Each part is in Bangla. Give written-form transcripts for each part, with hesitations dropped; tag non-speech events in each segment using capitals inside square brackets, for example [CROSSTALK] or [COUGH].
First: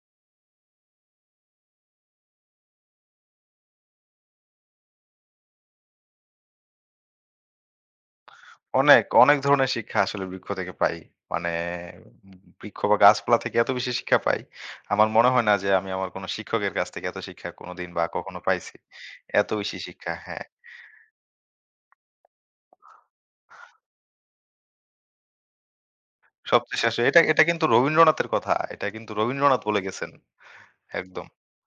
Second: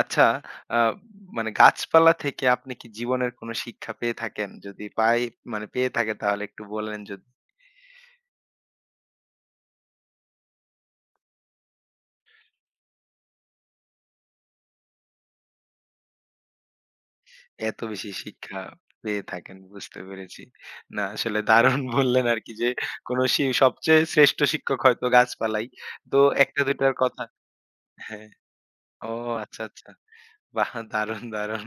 আচ্ছা, আ মানে গাছপালা থেকে আপনি কি জীবনের কোনো শিক্ষা পেয়ে থাকেন? যদি পাই মানে পেয়ে থাকেন তাহলে একটু বলেন যদি অনেক, অনেক ধরনের শিক্ষা আসলে বৃক্ষ থেকে পাই। মানে উম বৃক্ষ বা গাছপালা থেকে এত বেশি শিক্ষা পাই। আমার মনে হয় না যে আমি আমার কোনো শিক্ষকের কাছ থেকে এত শিক্ষা এত কোনোদিন বা বেশি কখনো শিক্ষা পাইছি। পেয়ে এত থাকেন বেশি বুঝতে শিক্ষা, পেরেছি। হ্যাঁ। না আসলে দারুণ [LAUGHS] বললেন আরকি যে কোন শি সবচেয়ে শ্রেষ্ঠ শিক্ষক হয়তো গাছপালাই। তো ১ টা ২ সবচেয়ে টার শেষে এটা, কথা এটা কিন্তু রবীন্দ্রনাথের হ্যাঁ। কথা। এটা ও কিন্তু রবীন্দ্রনাথ আচ্ছা, বলে আচ্ছা। গেছেন। বাহ! দারুণ, একদম। দারুণ।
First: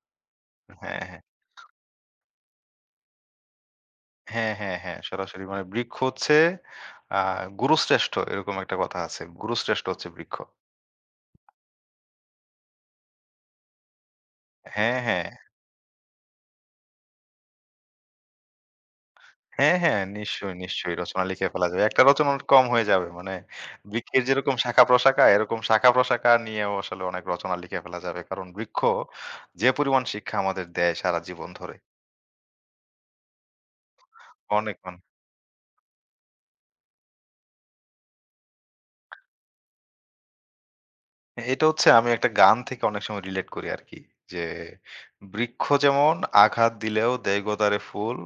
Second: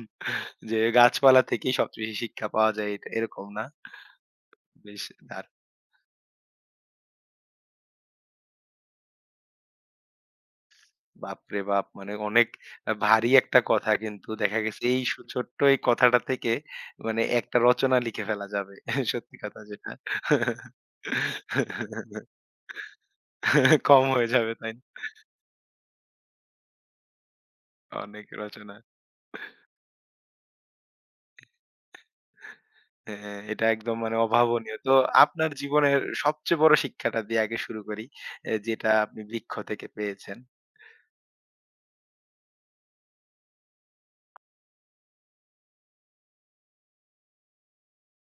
যে হ্যাঁ, হ্যাঁ। গাছপালা থেকেই সবচেয়ে বেশি শিক্ষা পাওয়া যায় এটা এরকম না? হ্যাঁ, হ্যাঁ, হ্যাঁ। বেশ সরাসরি দারুণ। মানে বৃক্ষ হচ্ছে আ গুরুশ্রেষ্ঠ এরকম একটা কথা আছে। গুরুশ্রেষ্ঠ হচ্ছে বৃক্ষ। বাপরে বাপ! মানে অনেক ভারী একটা কথা কিন্তু দেখা গেছে হ্যাঁ, এই হ্যাঁ। ছোট্ট এই কথাটা থেকে মানে একটা রচনা লিখে ফেলা যাবে। [LAUGHS] সত্যি কথা হ্যাঁ, যেটা। হ্যাঁ। নিশ্চয়ই, নিশ্চয়ই রচনা লিখে ফেলা যাবে। একটা রচনা কম হয়ে যাবে। মানে কম বৃক্ষের হয়ে যাবে যেরকম তাই না? শাখা-প্রশাখা, এরকম শাখা-প্রশাখা নিয়েও আসলে অনেক রচনা লিখে ফেলা যাবে। অনেক কারণ রচনা। বৃক্ষ যে পরিমাণ শিক্ষা আমাদের দেয় সারা জীবন ধরে, হ্যাঁ, এটা একদম মানে অনেক অভাবনীয়। তো মানে আপনার জীবনের সবচেয়ে বড় শিক্ষাটা দিয়ে আগে শুরু করি। যেটা আপনি বৃক্ষ থেকে পেয়েছেন। এটা হচ্ছে আমি একটা গান থেকে অনেক সময় রিলেট করি আরকি। যে বৃক্ষ যেমন আঘাত দিলেও দেয় গোতারে ফুল,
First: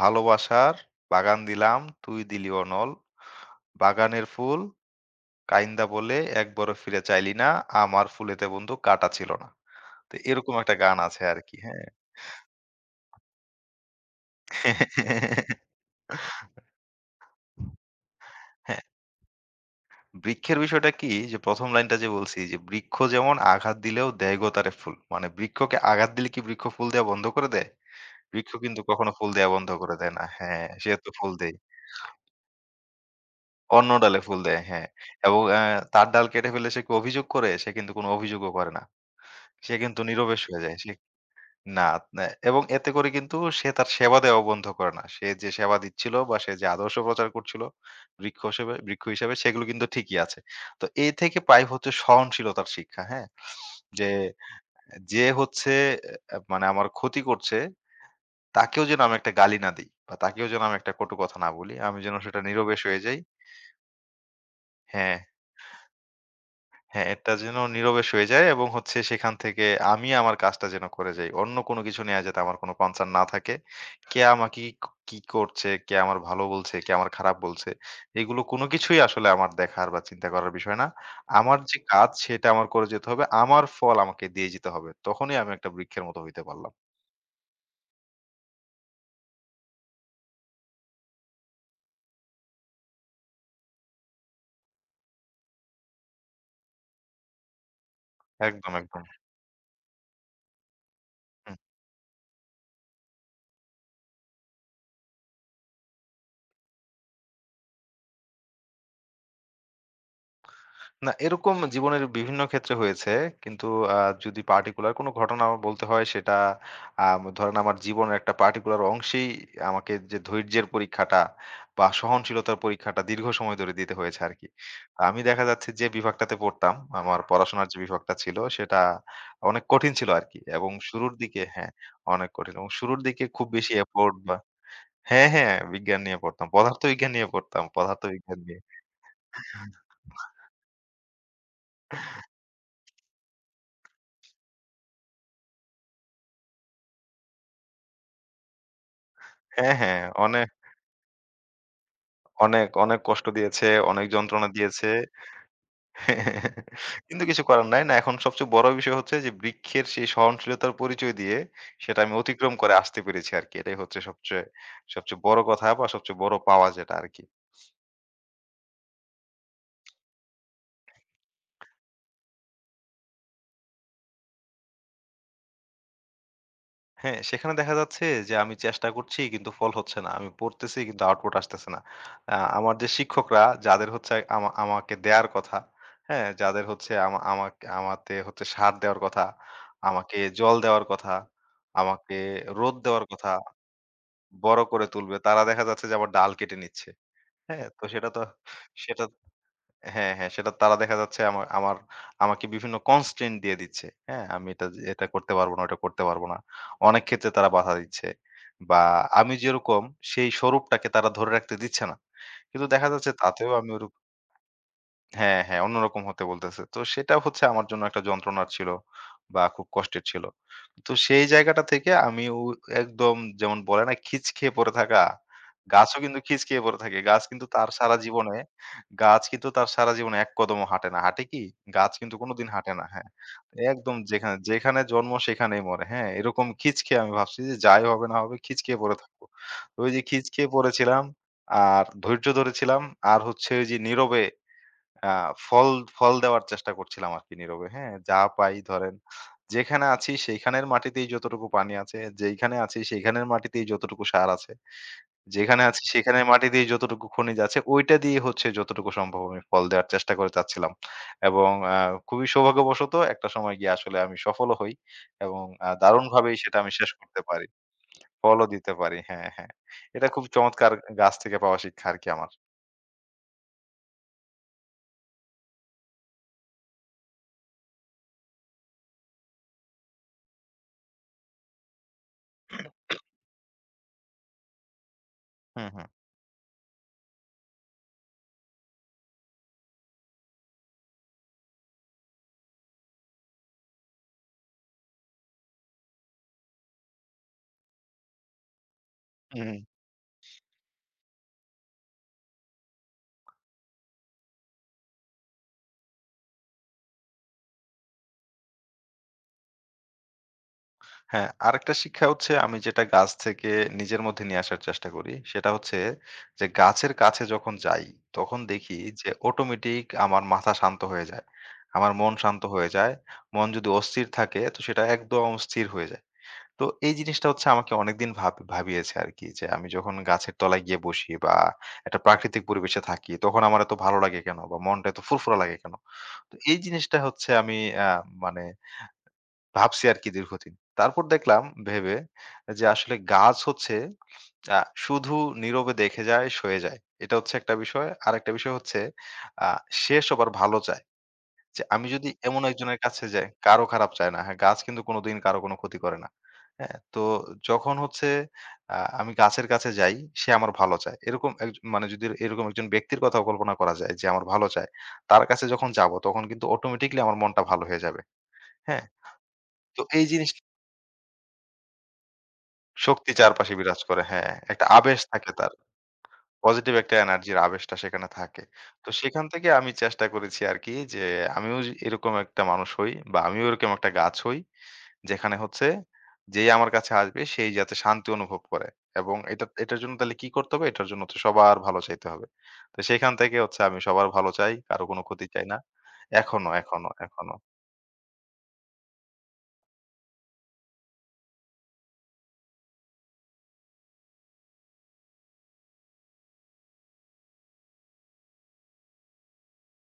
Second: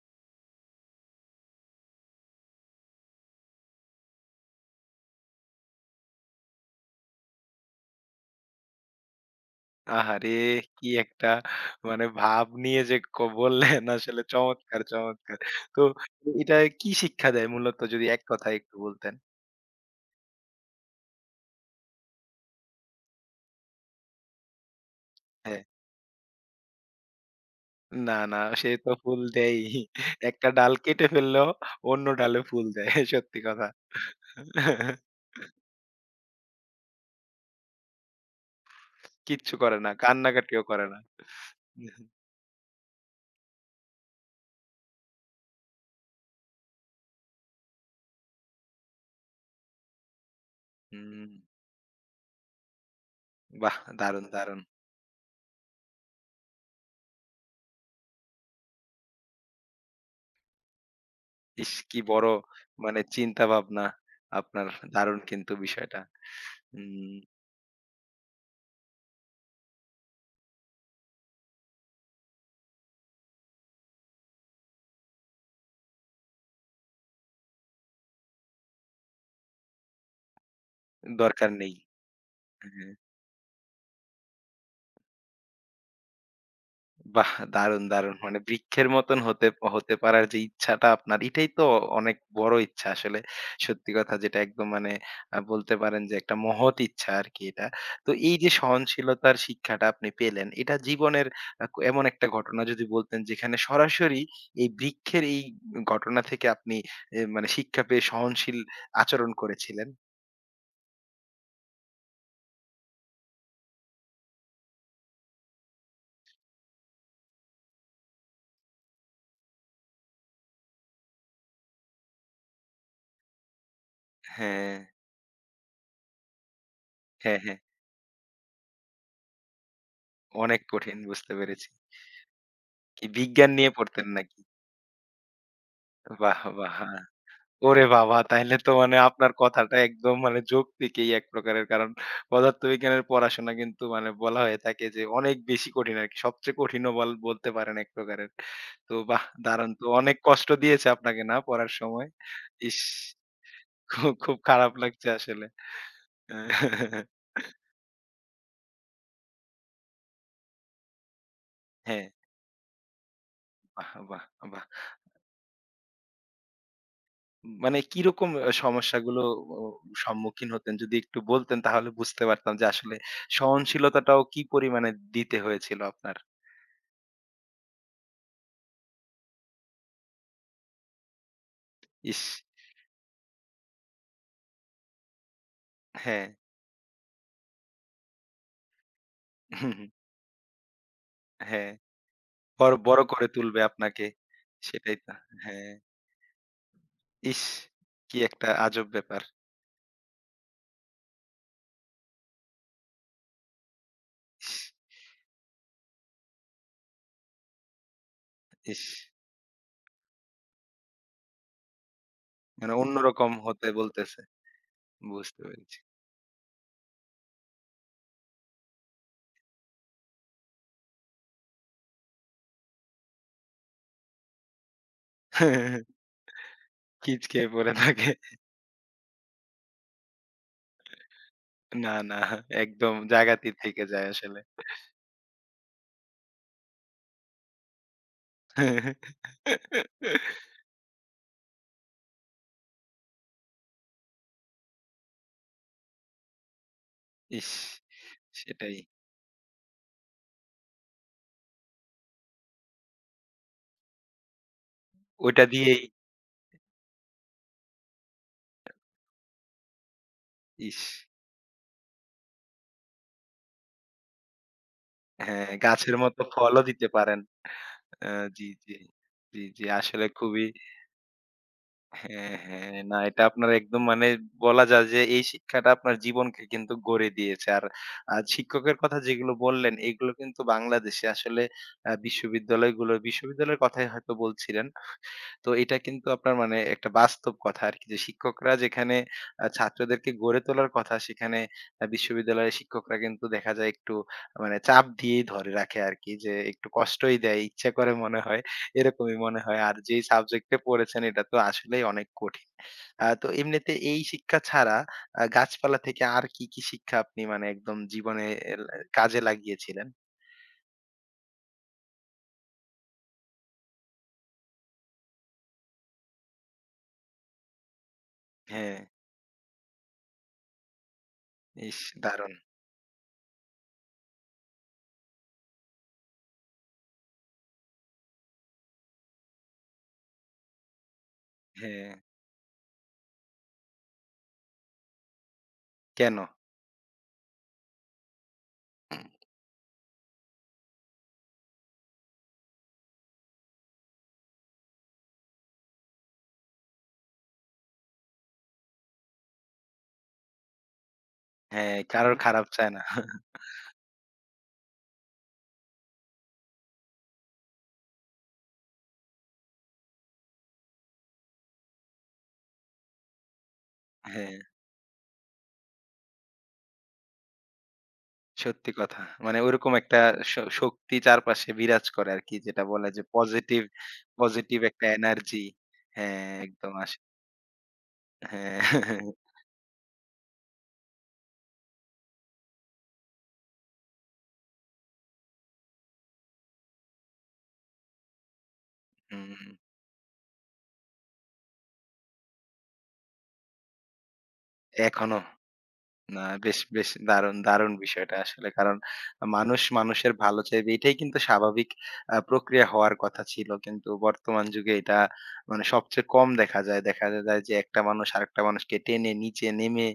ভালোবাসার বাগান দিলাম তুই দিলি অনল। বাগানের ফুল কাইন্দা বলে একবারও ফিরে চাইলি না, আমার ফুলেতে বন্ধু কাঁটা ছিল না। তো আহারে! এরকম একটা কি গান আছে একটা আরকি, হ্যাঁ। মানে ভাব নিয়ে যে বললেন আসলে চমৎকার, চমৎকার। তো এটা কি শিক্ষা দেয় মূলত যদি এক কথায় একটু হ্যাঁ, বলতেন? বৃক্ষের বিষয়টা কি যে ১ম লাইনটা যে বলছি যে, "বৃক্ষ যেমন আঘাত দিলেও দেয় গো তারে ফুল।" মানে হ্যাঁ। বৃক্ষকে আঘাত দিলে কি বৃক্ষ ফুল দেয়া বন্ধ করে দেয়? না, না বৃক্ষ সে কিন্তু তো কখনো ফুল ফুল দেয়া বন্ধ দেয়ই। করে দেয় না। একটা হ্যাঁ, ডাল সে কেটে তো ফুল ফেললেও দেয়। অন্য ডালে ফুল দেয়। সত্যি কথা। অন্য ডালে ফুল দেয়, হ্যাঁ। এবং তার ডাল কেটে ফেললে সে কি অভিযোগ করে? সে কিন্তু কোনো অভিযোগও করে না। কিচ্ছু সে করে না। কিন্তু নীরবে কান্নাকাটিও সয়ে যায়। করে সে না। না, না এবং এতে করে কিন্তু সে তার সেবা দেওয়া বন্ধ করে না। সে যে সেবা দিচ্ছিল বা সে যে আদর্শ প্রচার করছিল বৃক্ষ হিসেবে সেগুলো কিন্তু ঠিকই আছে। তো এ হুম, থেকে পাই হচ্ছে সহনশীলতার শিক্ষা, হ্যাঁ? বাহ! যে দারুণ, দারুণ। যে হচ্ছে এ মানে আমার ক্ষতি করছে তাকেও যেন আমি একটা গালি না দেই বা তাকেও যেন আমি একটা কটু কথা না ইস! বলি। আমি কি যেন বড় সেটা নিরবেশ হয়ে মানে যাই। চিন্তা ভাবনা আপনার হ্যাঁ। দারুণ কিন্তু বিষয়টা। হ্যাঁ, হুম, এটা যেন নীরবে সয়ে যায় এবং হচ্ছে সেখান থেকে আমি আমার কাজটা যেন করে যাই। অন্য কোনো কিছু নিয়ে যাতে আমার কোনো কনসার্ন না থাকে। কে আমাকে কি, কি করছে, কে আমার ভালো বলছে, কে আমার খারাপ বলছে, এগুলো কোনো কিছুই আসলে আমার দেখার বা চিন্তা করার বিষয় না। দরকার আমার নেই। যে কাজ সেটা আমার করে হ্যাঁ। যেতে হবে। আমার ফল আমাকে দিয়ে যেতে হবে। তখনই আমি একটা বৃক্ষের মতো হইতে পারলাম। বাহ! দারুণ, দারুণ। মানে বৃক্ষের মতন হতে হতে পারার যে ইচ্ছাটা আপনার, এটাই তো অনেক বড় ইচ্ছা আসলে। সত্যি কথা যেটা একদম মানে বলতে পারেন যে একটা মহৎ ইচ্ছা আরকি এটা। তো এই যে একদম, একদম। হুম। সহনশীলতার শিক্ষাটা আপনি পেলেন, এটা জীবনের আ এমন একটা ঘটনা যদি বলতেন যেখানে সরাসরি এই বৃক্ষের এই ঘটনা থেকে আপনি মানে শিক্ষা পেয়ে সহনশীল আচরণ করেছিলেন? না, এরকম জীবনের বিভিন্ন ক্ষেত্রে হয়েছে। কিন্তু আ যদি পার্টিকুলার কোনো ঘটনা আমার বলতে হয় সেটা ধরেন আমার জীবনের একটা পার্টিকুলার অংশেই আমাকে যে ধৈর্যের পরীক্ষাটা বা সহনশীলতার পরীক্ষাটা দীর্ঘ সময় ধরে দিতে হয়েছে আরকি। হ্যাঁ, আমি দেখা যাচ্ছে যে বিভাগটাতে পড়তাম, আমার হ্যাঁ, হ্যাঁ। পড়াশোনার যে বিভাগটা ছিল সেটা অনেক কঠিন ছিল আরকি। অনেক এবং কঠিন শুরুর বুঝতে দিকে পেরেছি। হ্যাঁ, অনেক কঠিন এবং শুরুর কি দিকে খুব বিজ্ঞান নিয়ে বেশি পড়তেন এফোর্ট বা নাকি? হ্যাঁ, হ্যাঁ বিজ্ঞান নিয়ে বাহ! পড়তাম। বাহ! পদার্থবিজ্ঞান নিয়ে পড়তাম, ওরে বাবা! পদার্থবিজ্ঞান তাইলে নিয়ে। তো মানে আপনার কথাটা একদম মানে যৌক্তিকই এক প্রকারের। কারণ পদার্থবিজ্ঞানের পড়াশোনা কিন্তু মানে বলা হয়ে থাকে যে অনেক বেশি কঠিন আরকি। সবচেয়ে কঠিনও বলতে পারেন এক প্রকারের। তো বাহ! দারুণ হ্যাঁ, তো হ্যাঁ অনেক অনে কষ্ট দিয়েছে আপনাকে না পড়ার সময়? অনেক, ইস! অনেক কষ্ট দিয়েছে, অনেক খুব, খুব যন্ত্রণা খারাপ দিয়েছে। লাগছে আসলে। [LAUGHS] আহ, কিন্তু কিছু করার নাই। না এখন সবচেয়ে বড় বিষয় হচ্ছে যে বৃক্ষের সেই সহনশীলতার পরিচয় দিয়ে সেটা হ্যাঁ, আমি অতিক্রম করে আসতে পেরেছি আরকি। এটাই বাহ! হচ্ছে বাহ! সবচেয়ে, বাহ! সবচেয়ে বড় কথা বা সবচেয়ে বড় পাওয়া যেটা আরকি। মানে কিরকম সমস্যাগুলো ও সম্মুখীন হতেন যদি একটু বলতেন তাহলে বুঝতে পারতাম যে আসলে সহনশীলতাটাও কি পরিমাণে দিতে হয়েছিল আপনার? হ্যাঁ, সেখানে দেখা যাচ্ছে যে আমি চেষ্টা করছি কিন্তু ফল হচ্ছে না। আমি পড়তেছি কিন্তু আউটপুট আসতেছে না। ইস! আমার যে শিক্ষকরা যাদের হচ্ছে আমাকে দেয়ার কথা, হ্যাঁ। হ্যাঁ? যাদের হচ্ছে আমাকে আমাতে হচ্ছে সার দেওয়ার কথা, আমাকে জল দেওয়ার কথা, হ্যাঁ। আমাকে রোদ বড়, বড় দেওয়ার করে কথা, তুলবে আপনাকে। বড় করে সেটাই তো। তুলবে। তারা দেখা হ্যাঁ। যাচ্ছে যে আমার ডাল কেটে নিচ্ছে। ইস! হ্যাঁ? তো সেটা কি তো একটা আজব সেটা ব্যাপার। হ্যাঁ, হ্যাঁ। সেটা তারা দেখা যাচ্ছে আমার আমাকে বিভিন্ন constraint দিয়ে দিচ্ছে। হ্যাঁ? আমি ইস! এটা যে এটা করতে পারবো না, ওটা করতে পারবো না। অনেক ক্ষেত্রে তারা বাধা দিচ্ছে। বা ইস! আমি যেরকম সেই স্বরূপটাকে তারা ধরে রাখতে দিচ্ছে না। কিন্তু মানে দেখা যাচ্ছে অন্যরকম তাতেও হতে আমি ওরক বলতেছে। হ্যাঁ, বুঝতে হ্যাঁ, পেরেছি। অন্যরকম হতে বলতেছে। তো সেটা হচ্ছে আমার জন্য একটা যন্ত্রণার ছিল বা খুব কষ্টের ছিল। তো সেই জায়গাটা থেকে আমি ও একদম যেমন বলে না খিচ খেয়ে পড়ে থাকা, গাছও [LAUGHS] কিন্তু খিচ খেয়ে পড়ে থাকে। খিচখেয়ে পড়ে থাকে। গাছ কিন্তু তার সারা জীবনে এক কদমও হাঁটে না। হাঁটে কি? গাছ না, কিন্তু না কোনোদিন হাঁটে না। একদম হ্যাঁ। জায়গাতেই থেকে একদম যায় যেখানে আসলে। যেখানে জন্ম সেখানেই মরে। হ্যাঁ, এরকম খিচ খেয়ে আমি ভাবছি যে যাই হবে না হবে খিচ খেয়ে পড়ে থাকবো। তো ওই যে [LAUGHS] খিচ খেয়ে পড়েছিলাম আর ধৈর্য ধরেছিলাম আর হচ্ছে ওই যে নীরবে আ ফল ফল দেওয়ার চেষ্টা করছিলাম আরকি ইস! নীরবে, হ্যাঁ? যা পাই সেটাই। ধরেন যেখানে আছি সেইখানের মাটিতেই যতটুকু পানি আছে, যেইখানে আছি সেইখানের মাটিতেই যতটুকু সার আছে, ওইটা যেখানে দিয়েই আছি সেখানের মাটিতেই যতটুকু খনিজ আছে ওইটা দিয়ে হচ্ছে যতটুকু সম্ভব আমি ফল দেওয়ার চেষ্টা করে যাচ্ছিলাম। ইস! এবং খুবই সৌভাগ্যবশত একটা সময় গিয়ে আসলে আমি সফলও হই এবং হ্যাঁ, গাছের মতো দারুণভাবেই সেটা ফলও আমি দিতে শেষ পারেন। করতে পারি। আ ফলও জি, দিতে জি। পারি। হ্যাঁ, জি, হ্যাঁ। জি। আসলে এটা খুব খুবই চমৎকার গাছ থেকে পাওয়া শিক্ষা আরকি আমার। হ্যাঁ, হ্যাঁ। না এটা আপনার একদম মানে বলা যায় যে এই শিক্ষাটা আপনার জীবনকে কিন্তু গড়ে দিয়েছে। আর শিক্ষকের কথা যেগুলো বললেন এগুলো কিন্তু বাংলাদেশে আসলে [CLEARS THROAT] বিশ্ববিদ্যালয়ের কথাই হয়তো বলছিলেন। তো হুম, এটা হুম। কিন্তু আপনার মানে একটা বাস্তব কথা আরকি যে শিক্ষকরা যেখানে ছাত্রদেরকে গড়ে তোলার কথা সেখানে বিশ্ববিদ্যালয়ের শিক্ষকরা কিন্তু দেখা যায় একটু মানে চাপ দিয়েই ধরে রাখে আরকি যে একটু কষ্টই দেয়, ইচ্ছা করে মনে হয় এরকমই মনে হুম। হয়। আর যেই সাবজেক্টে পড়েছেন এটা তো আসলেই অনেক কঠিন। তো এমনিতে এই শিক্ষা ছাড়া গাছপালা থেকে আর কি, কি শিক্ষা আপনি মানে একদম জীবনে এ কাজে লাগিয়েছিলেন? হ্যাঁ, আরেকটা শিক্ষা হচ্ছে আমি যেটা গাছ থেকে নিজের মধ্যে নিয়ে আসার চেষ্টা করি, সেটা হচ্ছে যে গাছের কাছে যখন যাই, তখন হ্যাঁ, দেখি যে অটোমেটিক আমার মাথা শান্ত হয়ে যায়। ইস আমার মন দারুণ! শান্ত হয়ে যায়। মন যদি অস্থির থাকে তো সেটা একদম স্থির হয়ে যায়। তো এই জিনিসটা হচ্ছে আমাকে অনেকদিন ভাবিয়েছে আরকি যে আমি যখন গাছের তলায় গিয়ে বসি বা হ্যাঁ, একটা প্রাকৃতিক পরিবেশে থাকি তখন আমার এত ভালো লাগে কেন? বা মনটা এত ফুরফুরা লাগে কেন? কেন? তো এই জিনিসটা হচ্ছে আমি আ মানে ভাবছি আরকি দীর্ঘদিন। তারপর দেখলাম ভেবে যে আসলে গাছ হচ্ছে আ শুধু নীরবে দেখে যায়, সয়ে যায়। এটা হচ্ছে একটা বিষয়। আরেকটা বিষয় হচ্ছে আ সে সবার ভালো চায়। যে হ্যাঁ, আমি যদি কারোর এমন খারাপ চায় একজনের না। কাছে যাই, [LAUGHS] কারো খারাপ চায় না। হ্যাঁ, গাছ কিন্তু কোনোদিন কারো কোনো ক্ষতি করে না। হ্যাঁ? তো যখন হচ্ছে আমি গাছের কাছে যাই, সে আমার ভালো চায়। এরকম একজ মানে যদি এরকম একজন ব্যক্তির কথাও কল্পনা করা যায় যে আমার হ্যাঁ। ভালো চায়, তার কাছে যখন যাবো তখন কিন্তু অটোমেটিক্যালি আমার মনটা ভালো হয়ে যাবে। সত্যি হ্যাঁ? কথা। মানে ওরকম তো একটা এই জিনিস শক্তি চারপাশে বিরাজ করে আরকি। যেটা বলে যে শক্তি চারপাশে পজিটিভ, বিরাজ করে। হ্যাঁ, পজিটিভ একটা একটা আবেশ থাকে এনার্জি। তার। হ্যাঁ, একদম পজিটিভ একটা আসে। এনার্জির আবেশটা সেখানে থাকে। হ্যাঁ, তো [LAUGHS] সেখান থেকে আমি চেষ্টা করেছি আরকি যে আমিও যে এরকম একটা মানুষ হই বা আমিও এরকম একটা গাছ হই যেখানে হচ্ছে যেই আমার কাছে আসবে সেই যাতে শান্তি অনুভব করে। এবং হুম, এটার জন্য তাহলে কি করতে হবে? এটার জন্য তো সবার ভালো চাইতে হবে। তো সেখান থেকে হচ্ছে আমি সবার ভালো চাই, কারো কোনো এখনো। ক্ষতি চাই না। না এখনো, বেশ, এখনো, বেশ এখনো। দারুণ, দারুণ বিষয়টা আসলে। কারণ মানুষ মানুষের ভালো চাইবে এটাই কিন্তু স্বাভাবিক প্রক্রিয়া হওয়ার কথা ছিল। কিন্তু বর্তমান যুগে এটা মানে সবচেয়ে কম দেখা যায়। দেখা যায় যে একটা মানুষ আরেকটা মানুষকে টেনে নিচে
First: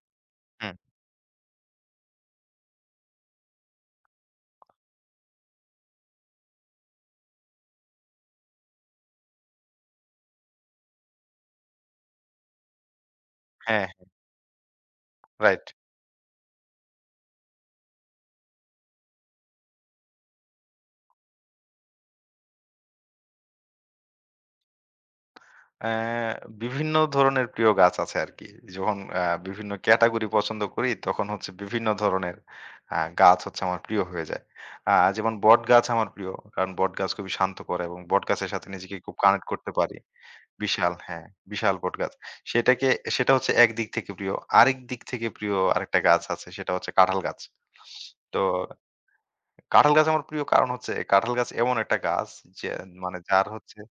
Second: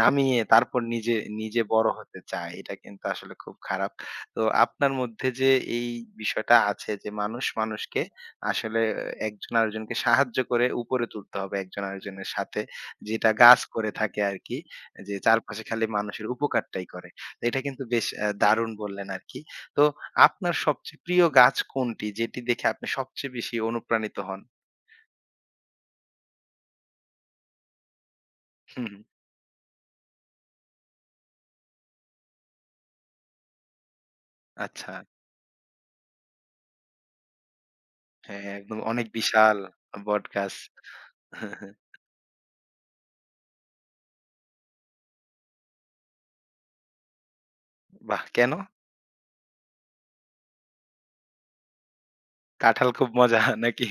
নামিয়ে হুম। তারপর নিজে, নিজে বড় হতে চায়। এটা কিন্তু আসলে খুব খারাপ। তো আপনার মধ্যে যে এই বিষয়টা আছে যে মানুষ মানুষকে আসলে একজন আরেকজনকে সাহায্য করে উপরে তুলতে হবে একজন আরেকজনের সাথে। যেটা গাছ হ্যাঁ, করে হ্যাঁ। থাকে আরকি। যে চারপাশে রাইট। খালি মানুষের উপকারটাই করে। তো এটা কিন্তু বেশ দারুণ বললেন আরকি। তো আপনার সবচেয়ে প্রিয় গাছ কোনটি? যেটি দেখে আপনি সবচেয়ে বেশি অনুপ্রাণিত হন? অ্যা বিভিন্ন ধরনের প্রিয় গাছ আছে আরকি। হুম, যখন বিভিন্ন ক্যাটেগরি পছন্দ করি তখন হচ্ছে বিভিন্ন ধরনের আ গাছ হচ্ছে আমার প্রিয় হয়ে যায়। আ আচ্ছা। যেমন বটগাছ আমার প্রিয়। কারণ বটগাছ খুবই শান্ত করে এবং হ্যাঁ, বটগাছের সাথে একদম নিজেকে অনেক খুব কানেক্ট বিশাল করতে পারি। বটগাছ। বিশাল হ্যাঁ, বিশাল [LAUGHS] বটগাছ। সেটাকে সেটা হচ্ছে একদিক থেকে প্রিয়। আরেক দিক থেকে প্রিয় আরেকটা গাছ আছে সেটা হচ্ছে কাঁঠাল গাছ। বাহ! তো কেন? কাঁঠাল গাছ আমার প্রিয় কারণ হচ্ছে কাঁঠাল গাছ এমন একটা গাছ যে কাঁঠাল খুব মানে মজা যার হচ্ছে নাকি?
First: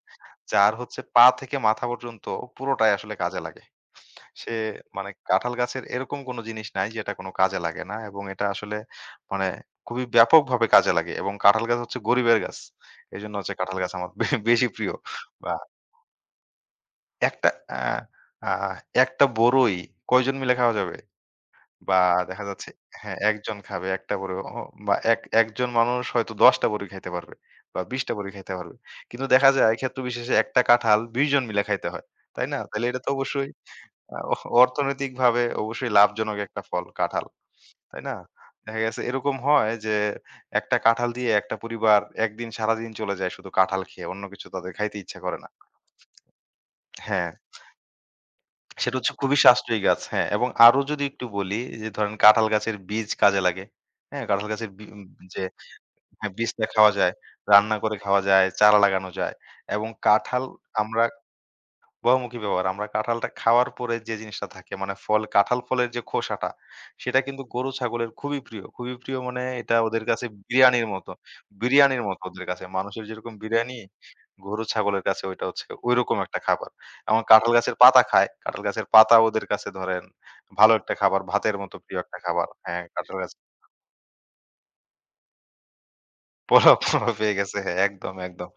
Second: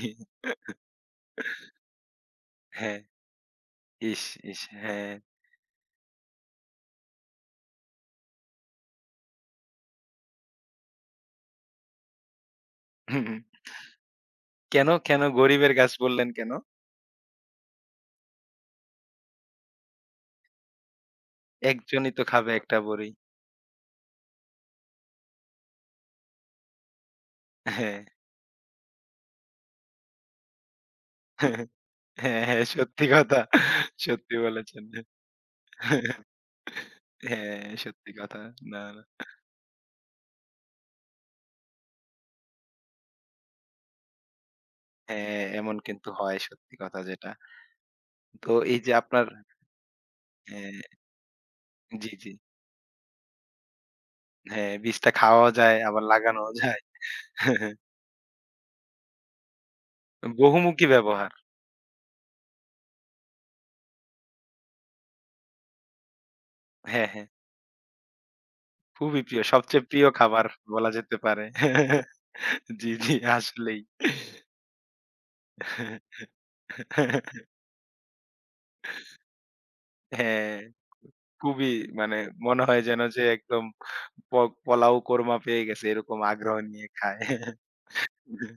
যার হচ্ছে পা থেকে মাথা পর্যন্ত পুরোটাই হ্যাঁ। আসলে কাজে লাগে। ইস, সে ইস! মানে হ্যাঁ। কাঁঠাল গাছের এরকম কোনো জিনিস নাই যেটা কোনো কাজে লাগে না এবং এটা আসলে মানে খুবই ব্যাপকভাবে কাজে লাগে এবং কাঁঠাল গাছ হচ্ছে গরিবের গাছ। হুম, এজন্য হচ্ছে কাঁঠাল গাছ আমার বেশি কেন, প্রিয়। কেন বা গরিবের গাছ বললেন কেন? একটা আ আ একটা বড়ই কয়জন মিলে খাওয়া যাবে? বা একজনই তো দেখা খাবে যাচ্ছে একটা বড়ি। হ্যাঁ, ১ জন খাবে ১ টা বড়ি বা এক একজন মানুষ হয়তো ১০ টা বড়ি খাইতে পারবে বা হ্যাঁ। ২০ টা বড়ি খাইতে পারবে। কিন্তু দেখা যায় ক্ষেত্র বিশেষে একটা কাঁঠাল ২০ জন মিলে খাইতে হয়। হ্যাঁ, তাই না? হ্যাঁ, তাইলে এটা সত্যি তো কথা। অবশ্যই আ সত্যি অহ বলেছেন। অর্থনৈতিকভাবে অবশ্যই লাভজনক একটা ফল কাঁঠাল। হ্যাঁ, তাই সত্যি না? কথা। দেখা না, গেছে না। এরকম হয় যে একটা কাঁঠাল দিয়ে একটা পরিবার একদিন সারাদিন চলে যায় শুধু কাঁঠাল খেয়ে। অন্য কিছু তাদের খাইতে ইচ্ছা করে হ্যাঁ, না। এমন কিন্তু হয় সত্যি কথা হ্যাঁ। যেটা। তো এই যে সেটা হচ্ছে আপনার খুবই সাশ্রয়ী গাছ। হ্যাঁ, এবং হ্যাঁ, আরো যদি একটু বলি যে জি, ধরেন জি। কাঁঠাল গাছের বীজ কাজে লাগে। হ্যাঁ, কাঁঠাল গাছের হ্যাঁ, বি উম বীজটা যে খাওয়াও যায় আবার হ্যাঁ, লাগানোও বীজটা যায়। খাওয়া যায়, রান্না [LAUGHS] করে খাওয়া যায়, চারা লাগানো যায়। এবং কাঁঠাল বহুমুখী আমরা ব্যবহার। উভয়মুখী ব্যবহার। আমরা কাঁঠালটা খাওয়ার পরে যে জিনিসটা থাকে মানে ফল কাঁঠাল ফলের যে খোসাটা হ্যাঁ, সেটা হ্যাঁ। কিন্তু গরু ছাগলের খুবই প্রিয়। খুবই প্রিয় খুবই মানে প্রিয়। এটা সবচেয়ে ওদের প্রিয় কাছে খাবার বিরিয়ানির বলা মতো। যেতে পারে। বিরিয়ানির [LAUGHS] মতো ওদের কাছে। জি, মানুষের জি, যেরকম বিরিয়ানি আসলেই। গরু ছাগলের কাছে ওইটা হচ্ছে ঐরকম একটা খাবার। এমন [LAUGHS] কাঁঠাল গাছের পাতা খায়। কাঁঠাল গাছের পাতা ওদের কাছে ধরেন হ্যাঁ, ভালো একটা খাবার, ভাতের খুবই মতো প্রিয় মানে একটা খাবার। মনে হয় হ্যাঁ, যেন কাঁঠাল যে গাছ একদম প পোলাও কোরমা পেয়ে গেছে এরকম আগ্রহ পোলাও, নিয়ে পোলাও খায়। পেয়ে গেছে। হ্যাঁ, একদম, একদম,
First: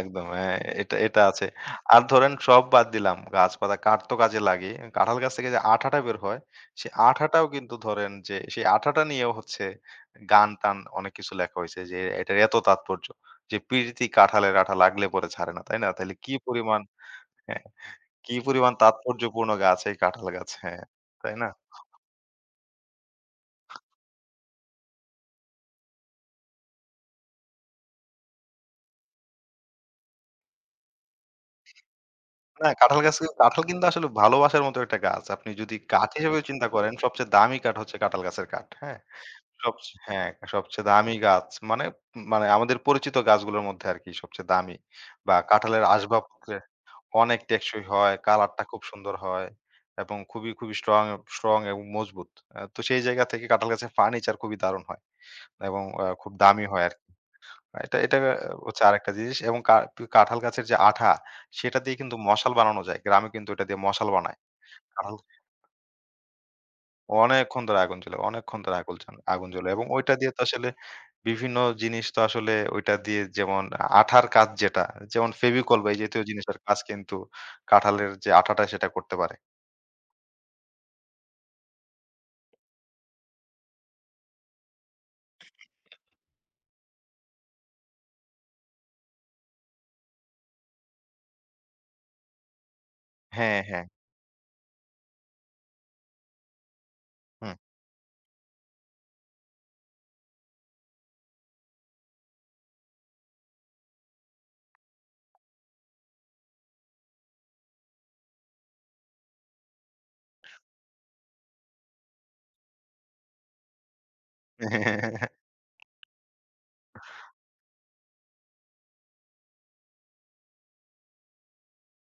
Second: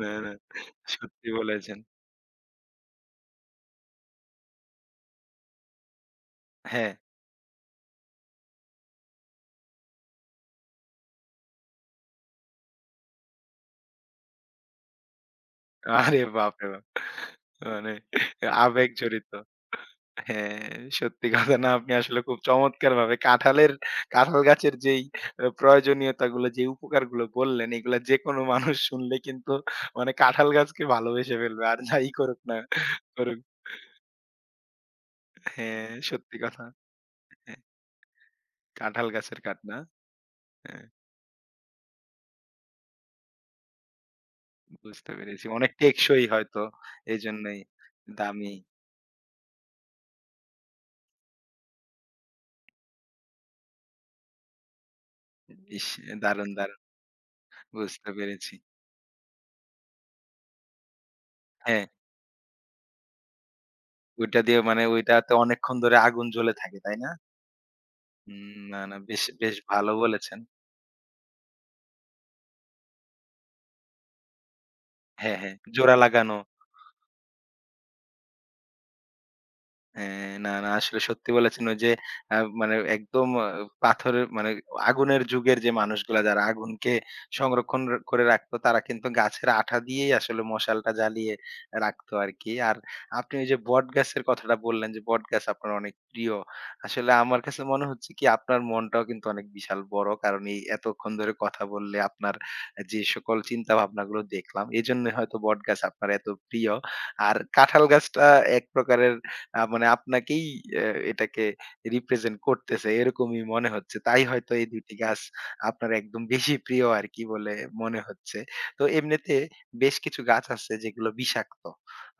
না, একদম। না। হ্যাঁ, এটা এটা সত্যি আছে। বলেছেন। আর ধরেন সব বাদ দিলাম। গাছপালা কাঠ তো কাজে লাগে। কাঁঠাল গাছ থেকে যে আঠাটা বের হয়, সেই হ্যাঁ। আঠাটাও কিন্তু ধরেন যে সেই আঠাটা নিয়েও হচ্ছে গান-টান অনেক কিছু লেখা হইছে যে এটার এত তাৎপর্য। যে "প্রীতি কাঁঠালের আঠা লাগলে পরে ছাড়ে না।" তাই না? তাইলে আরে কি বাপরে পরিমাণ বাপ! হ্যাঁ। মানে কি পরিমাণ আবেগ জড়িত। তাৎপর্যপূর্ণ গাছ এই কাঁঠাল গাছ। হ্যাঁ, হ্যাঁ, সত্যি তাই না? কথা না আপনি আসলে খুব চমৎকারভাবে কাঁঠাল গাছের যেই প্রয়োজনীয়তাগুলো, যে উপকারগুলো বললেন, এগুলা যেকোনো মানুষ শুনলে কিন্তু মানে কাঁঠাল গাছকে ভালোবেসে ফেলবে। আর যাই করুক না করুক। কাঁঠাল কিন্তু আসলে ভালোবাসার মতো একটা গাছ। আপনি যদি হ্যাঁ, কাঠ সত্যি হিসেবে কথা। চিন্তা করেন সবচেয়ে দামি হ্যাঁ, কাঠ হচ্ছে কাঁঠাল গাছের কাঠ। হ্যাঁ? কাঁঠাল গাছের কাঠ না? সবচেয়ে হ্যাঁ, সবচেয়ে হ্যাঁ, দামি গাছ মানে মানে আমাদের পরিচিত গাছগুলোর মধ্যে আরকি সবচেয়ে দামি। বুঝতে বা পেরেছি। অনেক কাঁঠালের টেকসই আসবাবপত্রে হয়তো অনেক এজন্যই টেকসই হয়, দামি। কালারটা খুব সুন্দর হয় এবং খুবই, খুবই স্ট্রং, স্ট্রং এবং মজবুত। তো সেই জায়গা থেকে কাঁঠাল গাছের ফার্নিচার খুবই দারুণ হয় এবং ইস! খুব দারুণ, দামি দারুণ। হয় আরকি। এটা বুঝতে এটা পেরেছি। হচ্ছে আরেকটা জিনিস এবং কাঁঠাল গাছের যে আঠা, সেটা হ্যাঁ, দিয়ে কিন্তু মশাল বানানো যায়। গ্রামে কিন্তু এটা দিয়ে মশাল বানায়। ওইটা দিয়ে মানে কাঁঠাল ওইটাতে অনেকক্ষণ ধরে আগুন জ্বলে থাকে, তাই না? অনেকক্ষণ ধরে আগুন জ্বলে, হুম, না, না বেশ, আগুন বেশ জ্বলে এবং ভালো ওইটা দিয়ে বলেছেন। তো আসলে বিভিন্ন জিনিস তো আসলে ওইটা দিয়ে যেমন আঠার কাজ যেটা, যেমন হ্যাঁ, হ্যাঁ, ফেভিকল বা জোড়া এই জাতীয় লাগানো। জিনিসের কাজ কিন্তু কাঁঠালের যে আঠাটা সেটা করতে পারে। হ্যাঁ, না, না আসলে সত্যি বলেছেন ওই যে মানে একদম পাথরের মানে আগুনের যুগের যে মানুষগুলা যারা আগুনকে সংরক্ষণ করে রাখতো তারা কিন্তু গাছের আঠা দিয়েই আসলে মশালটা জ্বালিয়ে রাখতো আরকি। আর আপনি ওই যে হ্যাঁ, হ্যাঁ। বটগাছের কথাটা বললেন যে বটগাছ আপনার অনেক প্রিয়। আসলে আমার হুম। কাছে মনে হচ্ছে কি আপনার মনটাও কিন্তু অনেক বিশাল বড়। কারণ এই এতক্ষণ ধরে কথা বললে আপনার যে সকল চিন্তা ভাবনাগুলো দেখলাম এজন্যই হয়তো বটগাছ আপনার এত প্রিয়। আর কাঁঠাল গাছটা এক প্রকারের মানে আপনাকেই অ্যা এটাকে রিপ্রেজেন্ট করতেছে এরকমই মনে হচ্ছে। তাই হয়তো এই ২ টি গাছ [LAUGHS] আপনার একদম বেশি প্রিয় আরকি বলে মনে হচ্ছে। তো এমনিতে বেশ কিছু গাছ আছে যেগুলো বিষাক্ত।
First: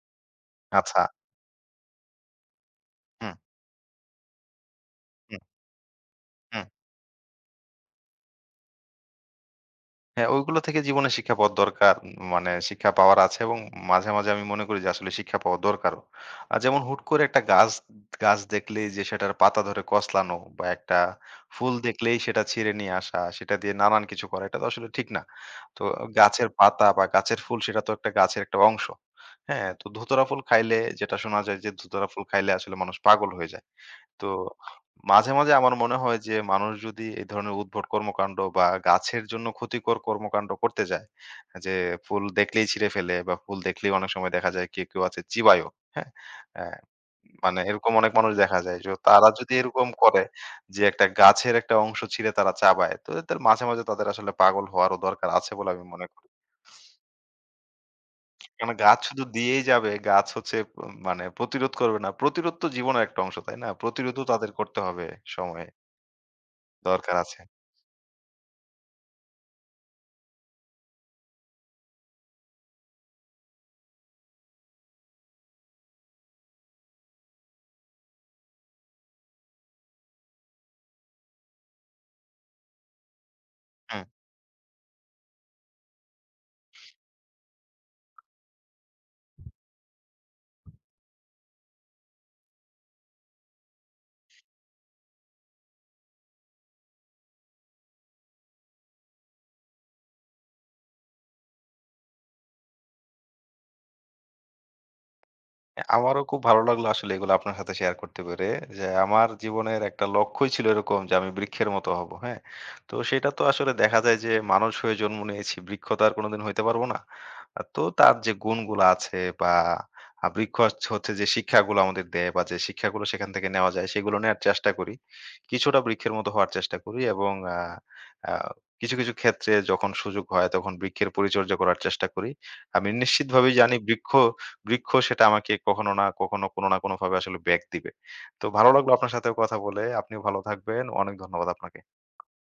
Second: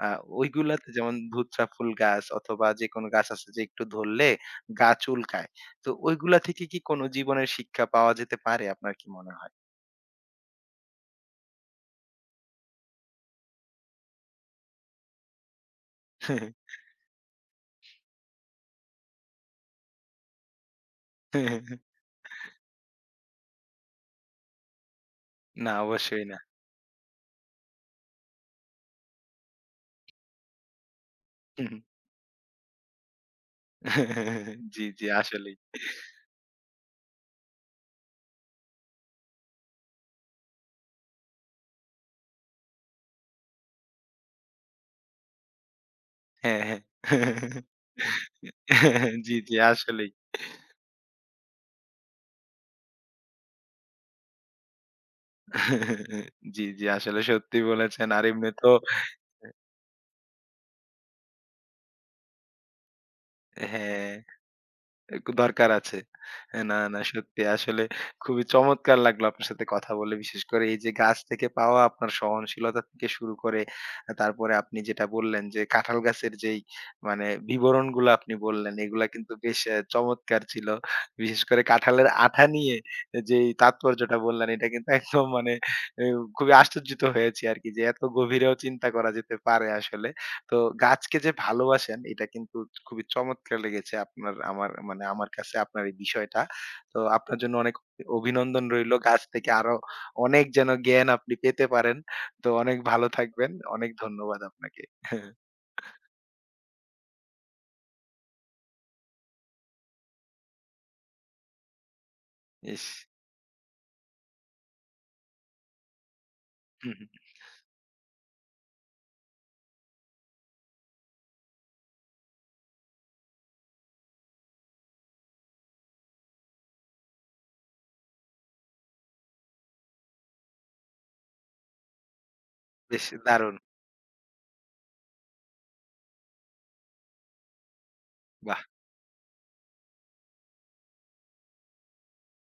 আ ওইগুলাতে আচ্ছা। যেমন ধুতরা ফুল গাছ অথবা যেকোনো গাছ হুম, আছে যে একটু ধরলে গা হুম, চুলকায়। তো ওইগুলা থেকে হুম। কি কোনো জীবনের শিক্ষা পাওয়া যেতে পারে আপনার কি মনে হয়? হ্যাঁ, ওইগুলো থেকে জীবনে শিক্ষা পাওয়ার দরকার। মানে শিক্ষা পাওয়ার আছে এবং মাঝে, মাঝে আমি মনে করি যে আসলে শিক্ষা পাওয়া দরকারও। যেমন হুট করে একটা গাছ গাছ দেখলেই যে সেটার পাতা ধরে কচলানো বা একটা ফুল [LAUGHS] দেখলেই সেটা ছিঁড়ে নিয়ে আসা, সেটা দিয়ে নানান কিছু করা, এটা তো আসলে ঠিক না। না, তো অবশ্যই না। গাছের পাতা বা গাছের ফুল সেটা তো একটা গাছের একটা অংশ। হ্যাঁ? তো ধুতরা ফুল খাইলে যেটা শোনা যায় যে [LAUGHS] ধুতরা ফুল খাইলে আসলে মানুষ পাগল হয়ে যায়। তো জি, জি মাঝে, মাঝে আসলেই। আমার মনে হয় যে মানুষ যদি এই ধরনের উদ্ভট কর্মকাণ্ড বা গাছের জন্য ক্ষতিকর কর্মকাণ্ড করতে যায়, যে ফুল দেখলেই ছিঁড়ে ফেলে বা ফুল দেখলেই অনেক সময় দেখা যায় কেউ, কেউ আছে চিবায়ও, হ্যাঁ? হ্যাঁ, অ্যা হ্যাঁ। মানে এরকম অনেক মানুষ দেখা যায় যে তারা জি, যদি জি এরকম আসলেই। করে যে একটা গাছের একটা অংশ ছিঁড়ে তারা চাবায়, তো এদের মাঝে, মাঝে তাদের আসলে পাগল হওয়ারও দরকার আছে বলে আমি মনে করি। জি, জি আসলে সত্যি বলেছেন। আর এমনি তো কেন গাছ শুধু দিয়েই যাবে, গাছ হচ্ছে প মানে প্রতিরোধ করবে না। প্রতিরোধ তো জীবনের একটা অংশ, তাই না? হ্যাঁ। প্রতিরোধও তাদের করতে হবে এ সময়ে। দরকার আছে। না, না দরকার আছে। সত্যি আসলে খুবই চমৎকার লাগলো আপনার সাথে কথা বলে। বিশেষ করে এই যে গাছ থেকে পাওয়া আপনার সহনশীলতা থেকে শুরু করে তারপরে আপনি যেটা বললেন যে কাঁঠাল গাছের যেই মানে বিবরণগুলো আপনি বললেন এগুলা কিন্তু বেশ চমৎকার ছিল। বিশেষ করে কাঁঠালের আঠা নিয়ে যেই হুম। তাৎপর্যটা বললেন এটা কিন্তু একদম মানে এ খুবই আশ্চর্যিত হয়েছি আরকি যে এত গভীরেও চিন্তা করা যেতে পারে আসলে। তো গাছকে যে ভালোবাসেন এটা কিন্তু খুবই চমৎকার লেগেছে আমার মানে আমার কাছে আপনার এই বিষয়টা। তো আপনার জন্য অনেক অভিনন্দন রইলো। গাছ থেকে আরো অনেক যেন জ্ঞান আপনি পেতে পারেন। তো অনেক ভালো থাকবেন। অনেক ধন্যবাদ আপনাকে। [LAUGHS] আমারও খুব ভালো লাগলো আসলে এগুলো আপনার সাথে শেয়ার করতে পেরে যে আমার জীবনের একটা লক্ষ্যই ছিল এরকম যে আমি বৃক্ষের মতো হব, হ্যাঁ? ইস! তো সেটা তো আসলে দেখা যায় যে মানুষ হয়ে জন্ম নিয়েছি, বৃক্ষ তো আর কোনোদিন হইতে পারবো হু, না। হু। তো তার যে গুণগুলো আছে বা বৃক্ষ হচ্ছে যে শিক্ষাগুলো আমাদের দেয় বা যে শিক্ষাগুলো সেখান থেকে নেওয়া যায় সেগুলো নেয়ার চেষ্টা করি। কিছুটা বৃক্ষের মতো হওয়ার চেষ্টা করি এবং আ আ কিছু, কিছু ক্ষেত্রে যখন সুযোগ হয় তখন বৃক্ষের পরিচর্যা করার চেষ্টা করি। আমি বেশ নিশ্চিতভাবেই দারুণ! জানি বৃক্ষ বৃক্ষ সেটা আমাকে কখনো না কখনো কোনো না কোনোভাবে আসলে ব্যাক দিবে। তো বাহ! ভালো লাগলো আপনার সাথেও কথা বলে। আপনিও ভালো থাকবেন। অনেক ধন্যবাদ আপনাকে।